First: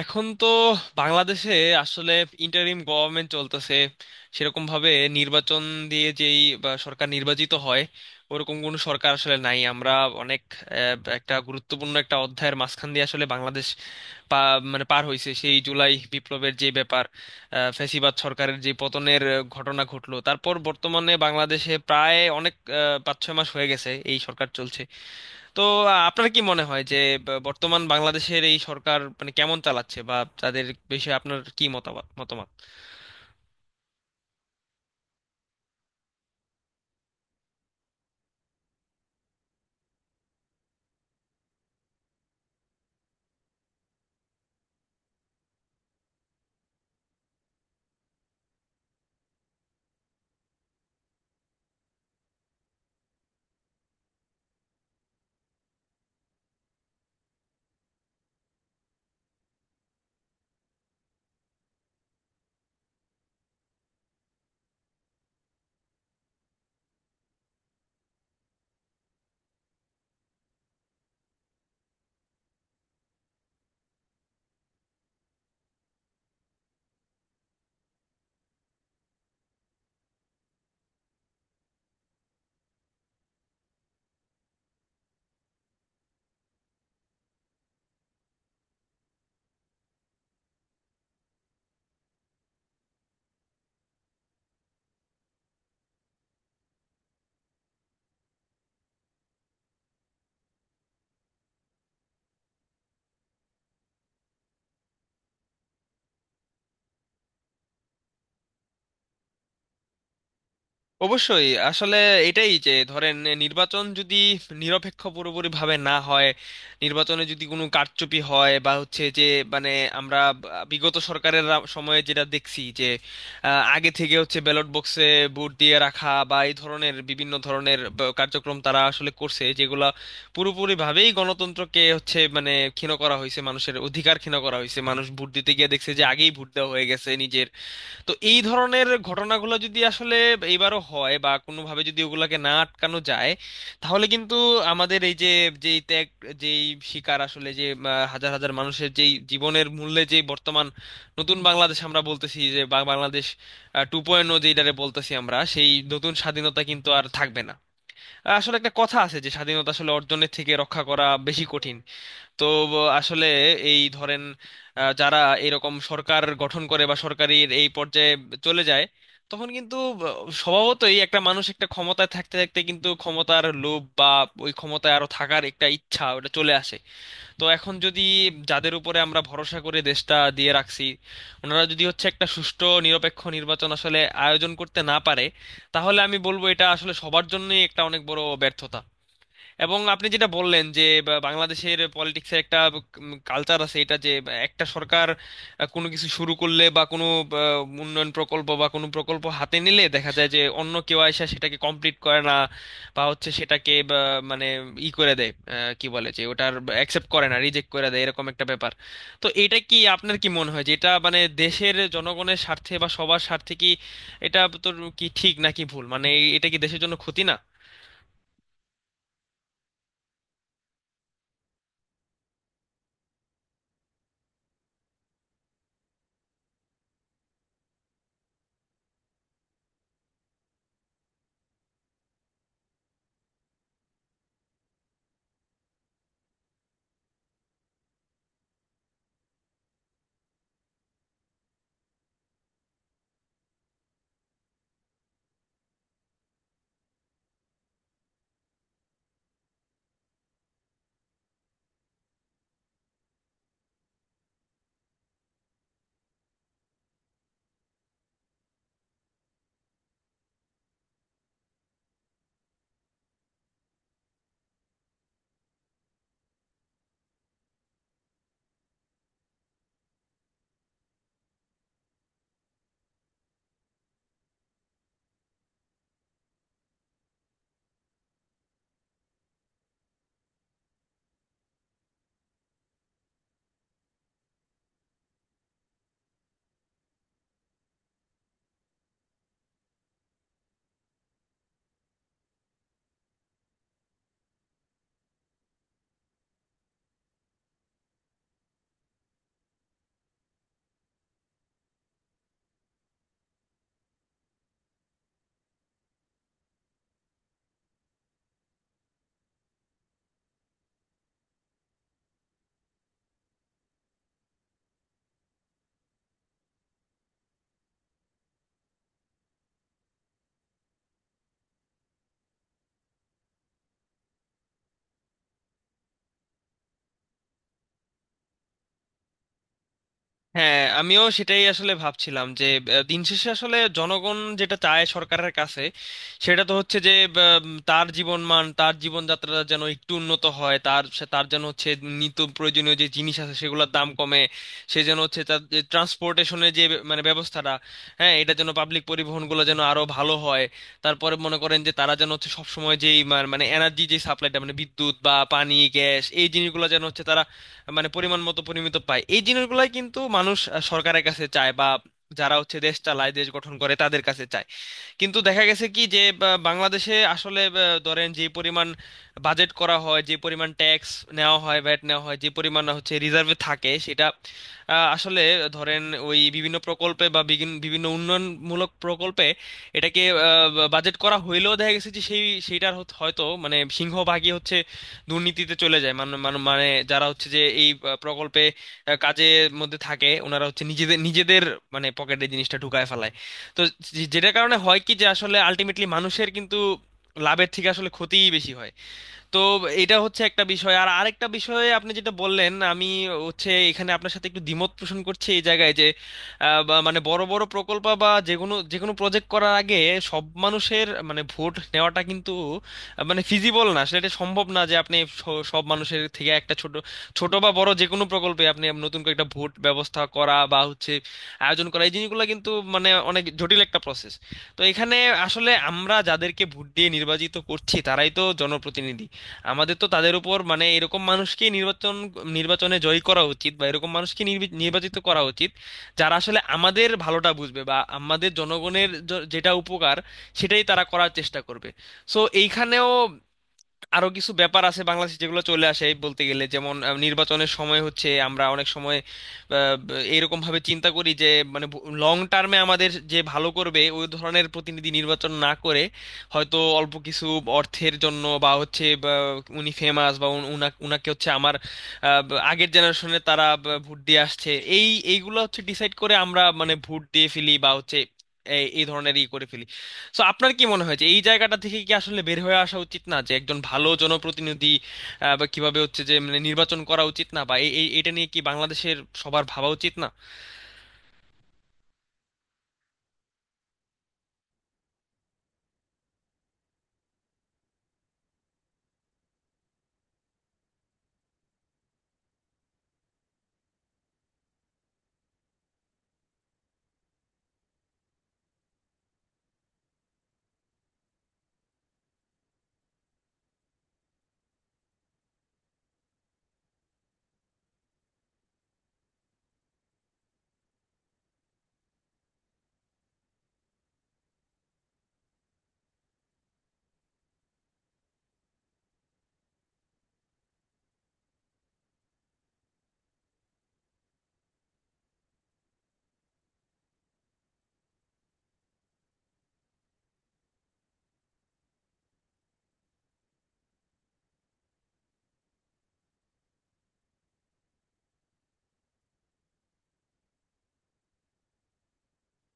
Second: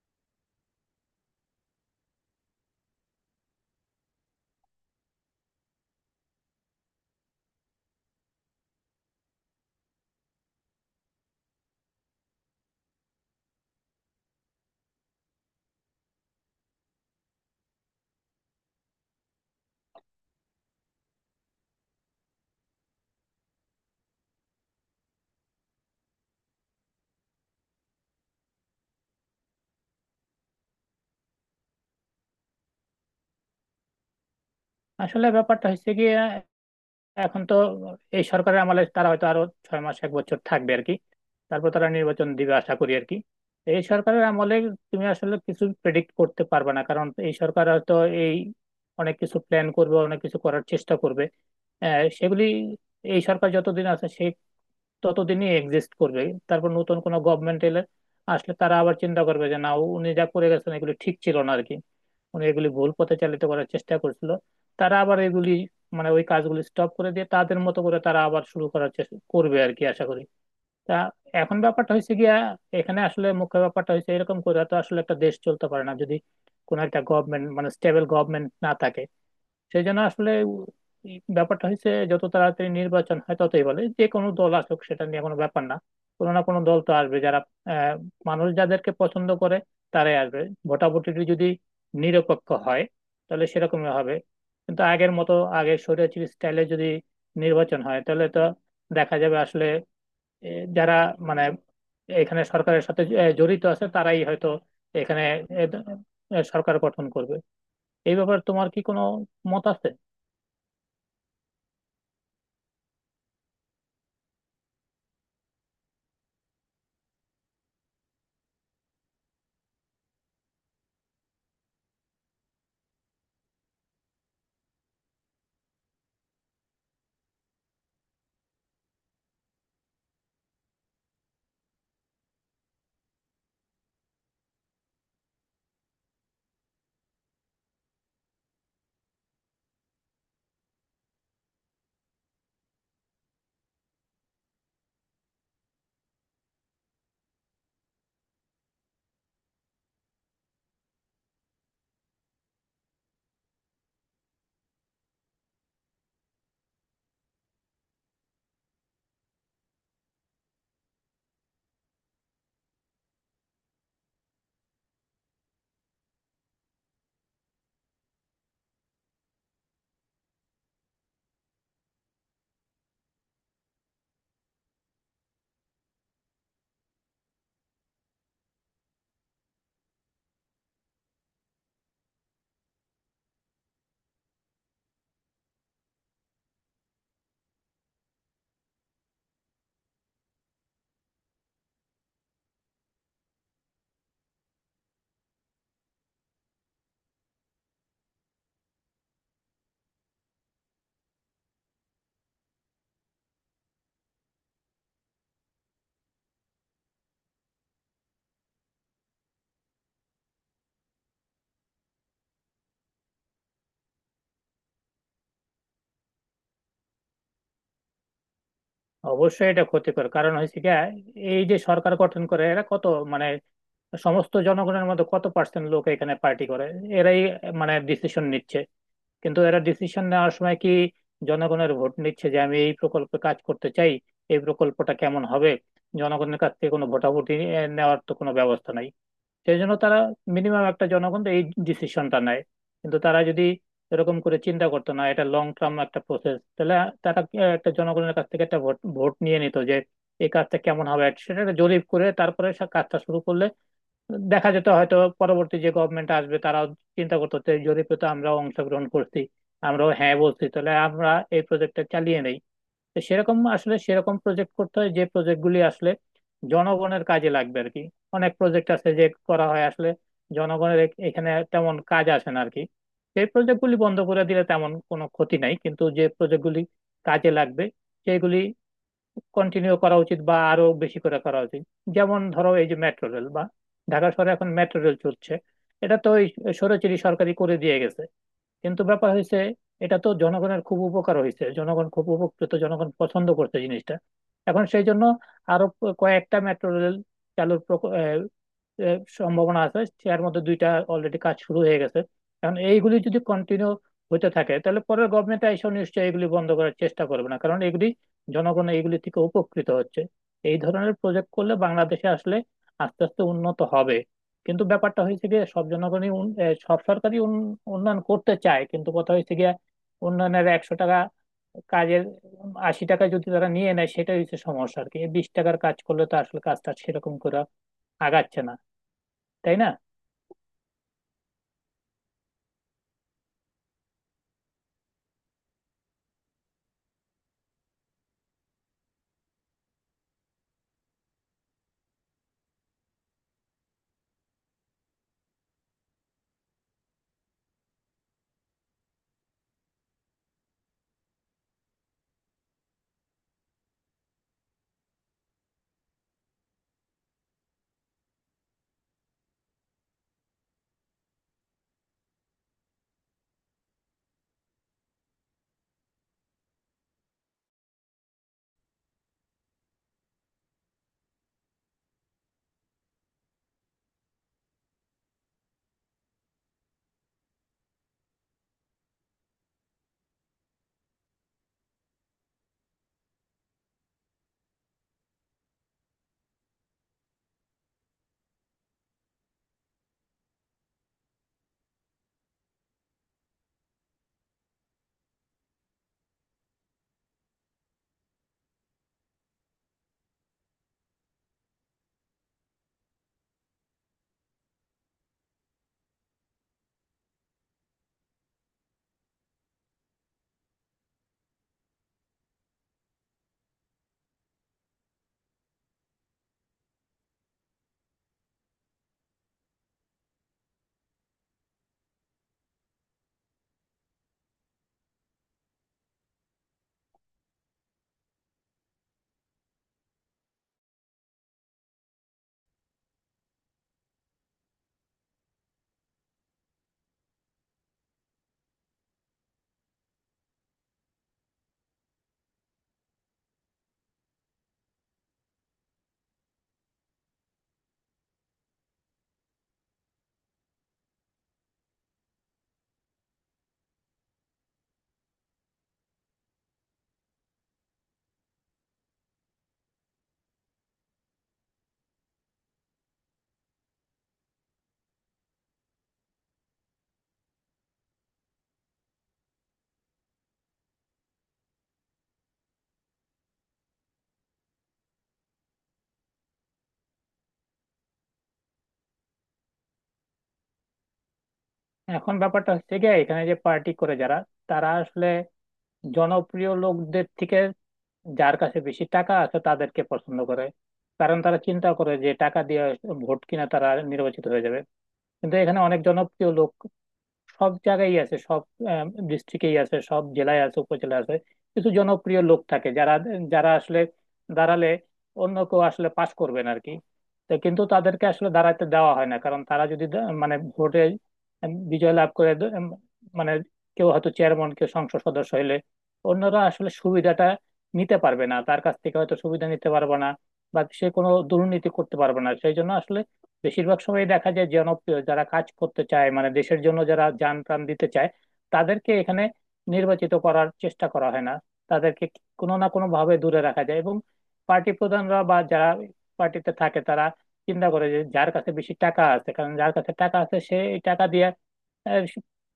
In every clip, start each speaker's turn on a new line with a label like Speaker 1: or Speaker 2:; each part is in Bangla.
Speaker 1: এখন তো বাংলাদেশে আসলে ইন্টারিম গভর্নমেন্ট চলতেছে। সেরকম ভাবে নির্বাচন দিয়ে যেই বা সরকার নির্বাচিত হয়, ওরকম কোনো সরকার আসলে নাই। আমরা অনেক একটা গুরুত্বপূর্ণ একটা অধ্যায়ের মাঝখান দিয়ে আসলে বাংলাদেশ পা মানে পার হয়েছে। সেই জুলাই বিপ্লবের যে ব্যাপার, ফ্যাসিবাদ সরকারের যে পতনের ঘটনা ঘটলো, তারপর বর্তমানে বাংলাদেশে প্রায় অনেক 5-6 মাস হয়ে গেছে এই সরকার চলছে। তো আপনার কি মনে হয় যে বর্তমান বাংলাদেশের এই সরকার মানে কেমন চালাচ্ছে, বা তাদের বিষয়ে আপনার কি মতামত মতামত?
Speaker 2: আসলে ব্যাপারটা হচ্ছে কি, এখন তো এই সরকারের আমলে তারা হয়তো আরো 6 মাস এক বছর থাকবে আর কি। তারপর তারা নির্বাচন দিবে আশা করি আর কি। তো এই সরকারের আমলে তুমি আসলে কিছু প্রেডিক্ট করতে পারবে না, কারণ এই সরকার হয়তো এই অনেক কিছু প্ল্যান করবে, অনেক কিছু করার চেষ্টা করবে। সেগুলি এই সরকার যতদিন আছে সে ততদিনই এক্সিস্ট করবে। তারপর নতুন কোনো গভর্নমেন্ট এলে আসলে তারা আবার চিন্তা করবে যে না, উনি যা করে গেছেন এগুলি ঠিক ছিল না আর কি। মানে এগুলি ভুল পথে চালিত করার চেষ্টা করছিল, তারা আবার এগুলি মানে ওই কাজগুলি স্টপ করে দিয়ে তাদের মতো করে তারা আবার শুরু করার চেষ্টা করবে আর কি, আশা করি। তা এখন ব্যাপারটা হয়েছে গিয়া, এখানে আসলে মুখ্য ব্যাপারটা হয়েছে এরকম করে তো আসলে একটা দেশ চলতে পারে না যদি কোনো একটা গভর্নমেন্ট মানে স্টেবল গভর্নমেন্ট না থাকে। সেই জন্য আসলে এই ব্যাপারটা হচ্ছে যত তাড়াতাড়ি নির্বাচন হয় ততই ভালো, যে কোনো দল আসুক সেটা নিয়ে কোনো ব্যাপার না। কোনো না কোনো দল তো আসবে যারা আহ, মানুষ যাদেরকে পছন্দ করে তারাই আসবে। ভোটাভুটিটি যদি নিরপেক্ষ হয় তাহলে সেরকমই হবে। কিন্তু আগের মতো আগে স্বৈরাচারী স্টাইলে যদি নির্বাচন হয় তাহলে তো দেখা যাবে আসলে এ, যারা মানে এখানে সরকারের সাথে জড়িত আছে তারাই হয়তো এখানে এ, এ, সরকার গঠন করবে। এই ব্যাপারে তোমার কি কোনো মত আছে?
Speaker 1: অবশ্যই। আসলে এটাই, যে ধরেন নির্বাচন যদি নিরপেক্ষ পুরোপুরি ভাবে না হয়, নির্বাচনে যদি কোনো কারচুপি হয় বা হচ্ছে যে, মানে আমরা বিগত সরকারের সময়ে যেটা দেখছি যে, আগে থেকে হচ্ছে ব্যালট বক্সে ভোট দিয়ে রাখা বা এই ধরনের বিভিন্ন ধরনের কার্যক্রম তারা আসলে করছে, যেগুলা পুরোপুরি ভাবেই গণতন্ত্রকে হচ্ছে মানে ক্ষীণ করা হয়েছে, মানুষের অধিকার ক্ষীণ করা হয়েছে, মানুষ ভোট দিতে গিয়ে দেখছে যে আগেই ভোট দেওয়া হয়ে গেছে নিজের। তো এই ধরনের ঘটনাগুলো যদি আসলে এবারও হয় বা কোনোভাবে যদি ওগুলাকে না আটকানো যায়, তাহলে কিন্তু আমাদের এই যে যেই ত্যাগ, যেই শিকার আসলে, যে হাজার হাজার মানুষের যেই জীবনের মূল্যে যে বর্তমান নতুন বাংলাদেশ আমরা বলতেছি, যে বাংলাদেশ 2.0 যেটারে বলতেছি আমরা, সেই নতুন স্বাধীনতা কিন্তু আর থাকবে না। আসলে একটা কথা আছে যে স্বাধীনতা আসলে অর্জনের থেকে রক্ষা করা বেশি কঠিন। তো আসলে এই ধরেন, যারা এরকম সরকার গঠন করে বা সরকারের এই পর্যায়ে চলে যায়, তখন কিন্তু স্বভাবতই একটা মানুষ একটা ক্ষমতায় থাকতে থাকতে কিন্তু ক্ষমতার লোভ বা ওই ক্ষমতায় আরো থাকার একটা ইচ্ছা, ওটা চলে আসে। তো এখন যদি যাদের উপরে আমরা ভরসা করে দেশটা দিয়ে রাখছি, ওনারা যদি হচ্ছে একটা সুষ্ঠু নিরপেক্ষ নির্বাচন আসলে আয়োজন করতে না পারে, তাহলে আমি বলবো এটা আসলে সবার জন্যই একটা অনেক বড় ব্যর্থতা। এবং আপনি যেটা বললেন যে বাংলাদেশের পলিটিক্সের একটা কালচার আছে, এটা যে একটা সরকার কোনো কিছু শুরু করলে বা কোনো উন্নয়ন প্রকল্প বা কোনো প্রকল্প হাতে নিলে দেখা যায় যে অন্য কেউ এসে সেটাকে কমপ্লিট করে না, বা হচ্ছে সেটাকে বা, মানে ই করে দেয়, কি বলে, যে ওটার অ্যাকসেপ্ট করে না, রিজেক্ট করে দেয়, এরকম একটা ব্যাপার। তো এটা কি, আপনার কি মনে হয় যে এটা মানে দেশের জনগণের স্বার্থে বা সবার স্বার্থে কি এটা তো কি ঠিক নাকি ভুল, মানে এটা কি দেশের জন্য ক্ষতি না?
Speaker 2: অবশ্যই এটা ক্ষতিকর, কারণ হয়েছে কি, এই যে সরকার গঠন করে এরা কত মানে সমস্ত জনগণের মধ্যে কত পার্সেন্ট লোক এখানে পার্টি করে, এরাই মানে ডিসিশন নিচ্ছে। কিন্তু এরা ডিসিশন নেওয়ার সময় কি জনগণের ভোট নিচ্ছে যে আমি এই প্রকল্পে কাজ করতে চাই, এই প্রকল্পটা কেমন হবে? জনগণের কাছ থেকে কোনো ভোটাভুটি নেওয়ার তো কোনো ব্যবস্থা নাই। সেই জন্য তারা মিনিমাম একটা জনগণ তো এই ডিসিশনটা নেয়। কিন্তু তারা যদি এরকম করে চিন্তা করতো, না এটা লং টার্ম একটা প্রসেস, তাহলে তারা একটা জনগণের কাছ থেকে একটা ভোট ভোট নিয়ে নিত যে এই কাজটা কেমন হবে, সেটা একটা জরিপ করে তারপরে সে কাজটা শুরু করলে দেখা যেত হয়তো পরবর্তী যে গভর্নমেন্ট আসবে তারাও চিন্তা করতো যে এই জরিপে তো আমরাও অংশগ্রহণ করছি, আমরাও হ্যাঁ বলছি, তাহলে আমরা এই প্রজেক্টটা চালিয়ে নেই। তো সেরকম আসলে সেরকম প্রজেক্ট করতে হয় যে প্রজেক্ট গুলি আসলে জনগণের কাজে লাগবে আর কি। অনেক প্রজেক্ট আছে যে করা হয় আসলে জনগণের এখানে তেমন কাজ আসে না আর কি। সেই প্রজেক্ট গুলি বন্ধ করে দিলে তেমন কোনো ক্ষতি নাই, কিন্তু যে প্রজেক্ট গুলি কাজে লাগবে সেগুলি কন্টিনিউ করা উচিত বা আরো বেশি করে করা উচিত। যেমন ধরো এই যে মেট্রো রেল, বা ঢাকা শহরে এখন মেট্রো রেল চলছে, এটা তো ওই সৌরচিরি সরকারি করে দিয়ে গেছে। কিন্তু ব্যাপার হয়েছে এটা তো জনগণের খুব উপকার হয়েছে, জনগণ খুব উপকৃত, জনগণ পছন্দ করছে জিনিসটা। এখন সেই জন্য আরো কয়েকটা মেট্রো রেল চালুর প্রক- এ, এ, সম্ভাবনা আছে। এর মধ্যে দুইটা অলরেডি কাজ শুরু হয়ে গেছে। এখন এইগুলি যদি কন্টিনিউ হতে থাকে তাহলে পরের গভর্নমেন্ট এসে নিশ্চয়ই এগুলি বন্ধ করার চেষ্টা করবে না, কারণ এগুলি জনগণ এগুলি থেকে উপকৃত হচ্ছে। এই ধরনের প্রজেক্ট করলে বাংলাদেশে আসলে আস্তে আস্তে উন্নত হবে। কিন্তু ব্যাপারটা হয়েছে গিয়ে সব জনগণই সব সরকারই উন্নয়ন করতে চায়, কিন্তু কথা হয়েছে গিয়ে উন্নয়নের 100 টাকা কাজের 80 টাকা যদি তারা নিয়ে নেয় সেটাই হচ্ছে সমস্যা আর কি, 20 টাকার কাজ করলে তো আসলে কাজটা সেরকম করে আগাচ্ছে না, তাই না?
Speaker 1: হ্যাঁ, আমিও সেটাই আসলে ভাবছিলাম যে আহ, দিন শেষে আসলে জনগণ যেটা চায় সরকারের কাছে সেটা তো হচ্ছে যে তার জীবনমান, তার জীবনযাত্রা যেন একটু উন্নত হয়, তার তার যেন হচ্ছে নিত্য প্রয়োজনীয় যে জিনিস আছে সেগুলোর দাম কমে, সে যেন হচ্ছে তার ট্রান্সপোর্টেশনের যে transportation এর যে বে- মানে ব্যবস্থাটা, হ্যাঁ এটা যেন, পাবলিক পরিবহনগুলো যেন আরো ভালো হয়। তারপরে মনে করেন যে তারা যেন হচ্ছে সবসময় যেই মা- মানে এনার্জি, যে সাপ্লাইটা, মানে বিদ্যুৎ বা পানি, গ্যাস, এই জিনিসগুলো যেন হচ্ছে তারা মানে পরিমাণ মতো, পরিমিত পায়। এই জিনিসগুলাই কিন্তু মানুষ সরকারের কাছে চায়, বা যারা হচ্ছে দেশ চালায়, দেশ গঠন করে, তাদের কাছে চায়। কিন্তু দেখা গেছে কি যে বাংলাদেশে আসলে ধরেন, যে পরিমাণ বাজেট করা হয়, যে পরিমাণ ট্যাক্স নেওয়া হয়, ভ্যাট নেওয়া হয়, যে পরিমাণ হচ্ছে রিজার্ভে থাকে, সেটা আসলে ধরেন ওই বিভিন্ন প্রকল্পে বা বিভিন্ন উন্নয়নমূলক প্রকল্পে এটাকে বাজেট করা হইলেও দেখা গেছে যে সেই সেইটার হয়তো মানে সিংহভাগই হচ্ছে দুর্নীতিতে চলে যায়। মানে মানে মানে যারা হচ্ছে যে এই প্রকল্পে কাজের মধ্যে থাকে, ওনারা হচ্ছে নিজেদের নিজেদের মানে পকেটে জিনিসটা ঢুকায় ফেলায়। তো যেটার কারণে হয় কি, যে আসলে আলটিমেটলি মানুষের কিন্তু লাভের থেকে আসলে ক্ষতিই বেশি হয়। তো এটা হচ্ছে একটা বিষয়। আর আরেকটা বিষয়ে আপনি যেটা বললেন, আমি হচ্ছে এখানে আপনার সাথে একটু দ্বিমত পোষণ করছি এই জায়গায়, যে বা মানে বড় বড় প্রকল্প বা যে কোনো প্রজেক্ট করার আগে সব মানুষের মানে ভোট নেওয়াটা কিন্তু মানে ফিজিবল না। আসলে এটা সম্ভব না যে আপনি সব মানুষের থেকে একটা ছোট ছোট বা বড় যে কোনো প্রকল্পে আপনি নতুন করে একটা ভোট ব্যবস্থা করা বা হচ্ছে আয়োজন করা, এই জিনিসগুলো কিন্তু মানে অনেক জটিল একটা প্রসেস। তো এখানে আসলে আমরা যাদেরকে ভোট দিয়ে নির্বাচিত করছি, তারাই তো জনপ্রতিনিধি। আমাদের তো তাদের উপর মানে এরকম মানুষকে নির্বাচনে জয়ী করা উচিত, বা এরকম মানুষকে নির্বাচিত করা উচিত যারা আসলে আমাদের ভালোটা বুঝবে, বা আমাদের জনগণের যেটা উপকার, সেটাই তারা করার চেষ্টা করবে। সো এইখানেও আরো কিছু ব্যাপার আছে বাংলাদেশে যেগুলো চলে আসে, এই বলতে গেলে, যেমন নির্বাচনের সময় হচ্ছে আমরা অনেক সময় এইরকম ভাবে চিন্তা করি যে, মানে লং টার্মে আমাদের যে ভালো করবে ওই ধরনের প্রতিনিধি নির্বাচন না করে হয়তো অল্প কিছু অর্থের জন্য, বা হচ্ছে বা উনি ফেমাস, বা উনাকে হচ্ছে আমার আগের জেনারেশনে তারা ভোট দিয়ে আসছে, এইগুলো হচ্ছে ডিসাইড করে আমরা মানে ভোট দিয়ে ফেলি, বা হচ্ছে এই এই ধরনের ই করে ফেলি। সো আপনার কি মনে হয় যে এই জায়গাটা থেকে কি আসলে বের হয়ে আসা উচিত না, যে একজন ভালো জনপ্রতিনিধি বা কিভাবে হচ্ছে যে মানে নির্বাচন করা উচিত না, বা এই এই- এটা নিয়ে কি বাংলাদেশের সবার ভাবা উচিত না?
Speaker 2: এখন ব্যাপারটা হচ্ছে কি, এখানে যে পার্টি করে যারা, তারা আসলে জনপ্রিয় লোকদের থেকে যার কাছে বেশি টাকা আছে তাদেরকে পছন্দ করে। কারণ তারা চিন্তা করে যে টাকা দিয়ে ভোট কিনা তারা নির্বাচিত হয়ে যাবে। কিন্তু এখানে অনেক জনপ্রিয় লোক সব জায়গায় আছে, সব ডিস্ট্রিক্টেই আছে, সব জেলায় আছে, উপজেলায় আছে। কিছু জনপ্রিয় লোক থাকে যারা যারা আসলে দাঁড়ালে অন্য কেউ আসলে পাশ করবেন আর কি। তো কিন্তু তাদেরকে আসলে দাঁড়াতে দেওয়া হয় না, কারণ তারা যদি মানে ভোটে বিজয় লাভ করে মানে কেউ হয়তো চেয়ারম্যান, কেউ সংসদ সদস্য হইলে অন্যরা আসলে সুবিধাটা নিতে পারবে না, তার কাছ থেকে হয়তো সুবিধা নিতে পারবে না বা সে কোনো দুর্নীতি করতে পারবে না। সেই জন্য আসলে বেশিরভাগ সময় দেখা যায় জনপ্রিয় যারা কাজ করতে চায়, মানে দেশের জন্য যারা জান প্রাণ দিতে চায় তাদেরকে এখানে নির্বাচিত করার চেষ্টা করা হয় না, তাদেরকে কোনো না কোনো ভাবে দূরে রাখা যায়। এবং পার্টি প্রধানরা বা যারা পার্টিতে থাকে তারা চিন্তা করে যে যার কাছে বেশি টাকা আছে, কারণ যার কাছে টাকা আছে সে এই টাকা দিয়ে আহ,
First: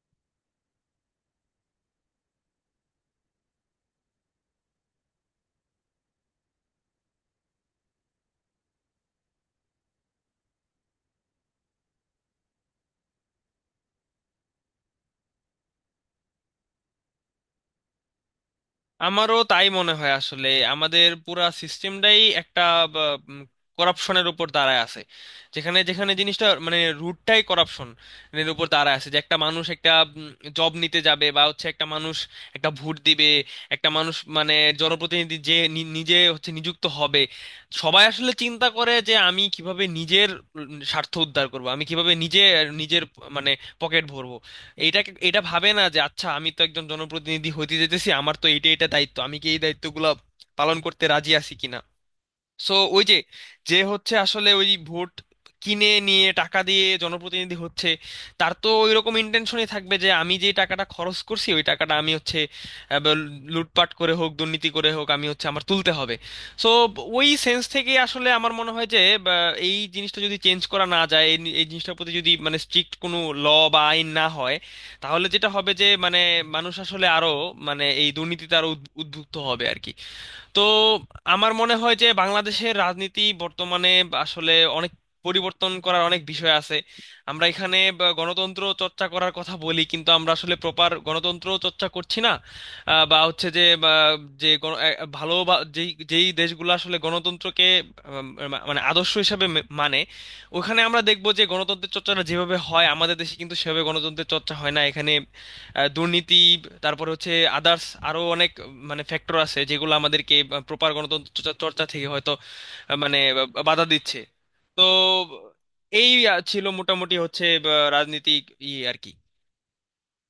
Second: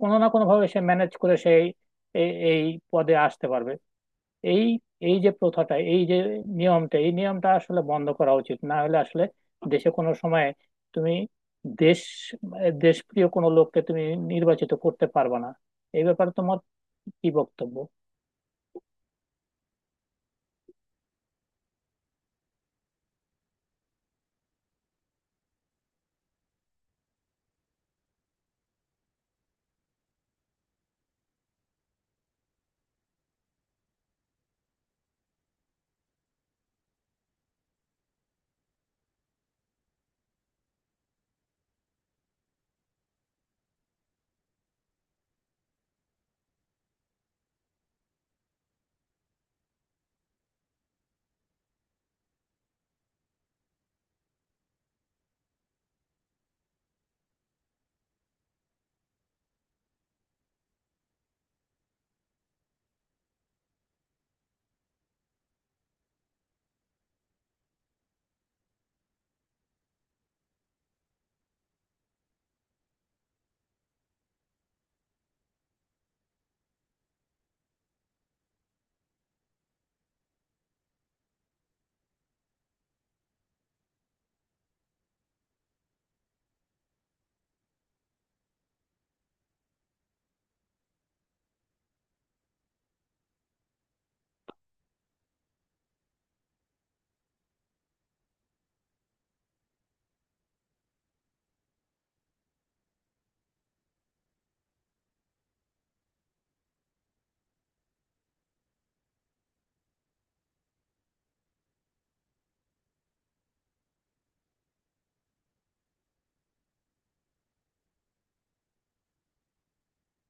Speaker 2: কোনো না কোনো ভাবে সে ম্যানেজ করে সেই এই এই পদে আসতে পারবে। এই এই যে প্রথাটা, এই যে নিয়মটা, এই নিয়মটা আসলে বন্ধ করা উচিত, না হলে আসলে দেশে কোনো সময় তুমি দেশ দেশপ্রিয় কোনো লোককে তুমি নির্বাচিত করতে পারবে না। এই ব্যাপারে তোমার কি বক্তব্য?
Speaker 1: আমারও তাই মনে হয় আসলে। আমাদের পুরা সিস্টেমটাই একটা করাপশনের উপর দাঁড়ায় আছে। যেখানে যেখানে জিনিসটা মানে রুটটাই করাপশন এর উপর দাঁড়ায় আছে, যে একটা মানুষ একটা জব নিতে যাবে, বা হচ্ছে একটা মানুষ একটা ভোট দিবে, একটা মানুষ মানে জনপ্রতিনিধি যে নিজে হচ্ছে নিযুক্ত হবে, সবাই আসলে চিন্তা করে যে আমি কিভাবে নিজের স্বার্থ উদ্ধার করব, আমি কিভাবে নিজে নিজের মানে পকেট ভরবো। এইটা এটা ভাবে না যে আচ্ছা আমি তো একজন জনপ্রতিনিধি হতে যেতেছি, আমার তো এটা দায়িত্ব, আমি কি এই দায়িত্বগুলো পালন করতে রাজি আছি কিনা। সো ওই যে, যে হচ্ছে আসলে ওই ভোট কিনে নিয়ে টাকা দিয়ে জনপ্রতিনিধি হচ্ছে, তার তো ওই রকম ইন্টেনশনই থাকবে যে আমি যে টাকাটা খরচ করছি ওই টাকাটা আমি হচ্ছে বা লুটপাট করে হোক, দুর্নীতি করে হোক, আমি হচ্ছে আমার তুলতে হবে। সো ওই সেন্স থেকে আসলে আমার মনে হয় যে এই জিনিসটা যদি চেঞ্জ করা না যায়, এই এই জিনিসটার প্রতি যদি মানে স্ট্রিক্ট কোনো ল বা আইন না হয়, তাহলে যেটা হবে যে মানে মানুষ আসলে আরো মানে এই দুর্নীতিতে আরো উদ্বুদ্ধ হবে আর কি। তো আমার মনে হয় যে বাংলাদেশের রাজনীতি বর্তমানে আসলে অনেক পরিবর্তন করার অনেক বিষয় আছে। আমরা এখানে বা গণতন্ত্র চর্চা করার কথা বলি, কিন্তু আমরা আসলে প্রপার গণতন্ত্র চর্চা করছি না। বা হচ্ছে যে বা যে ভালো বা যেই যেই দেশগুলো আসলে গণতন্ত্রকে মানে আদর্শ হিসাবে মানে ওখানে আমরা দেখবো যে গণতন্ত্রের চর্চাটা যেভাবে হয়, আমাদের দেশে কিন্তু সেভাবে গণতন্ত্রের চর্চা হয় না এখানে। দুর্নীতি, তারপরে হচ্ছে আদার্স, আরো অনেক মানে ফ্যাক্টর আছে যেগুলো আমাদেরকে প্রপার গণতন্ত্র চর্চা চর্চা থেকে হয়তো মানে বাধা দিচ্ছে। তো এই ছিল মোটামুটি হচ্ছে রাজনীতি ইয়ে আর কি।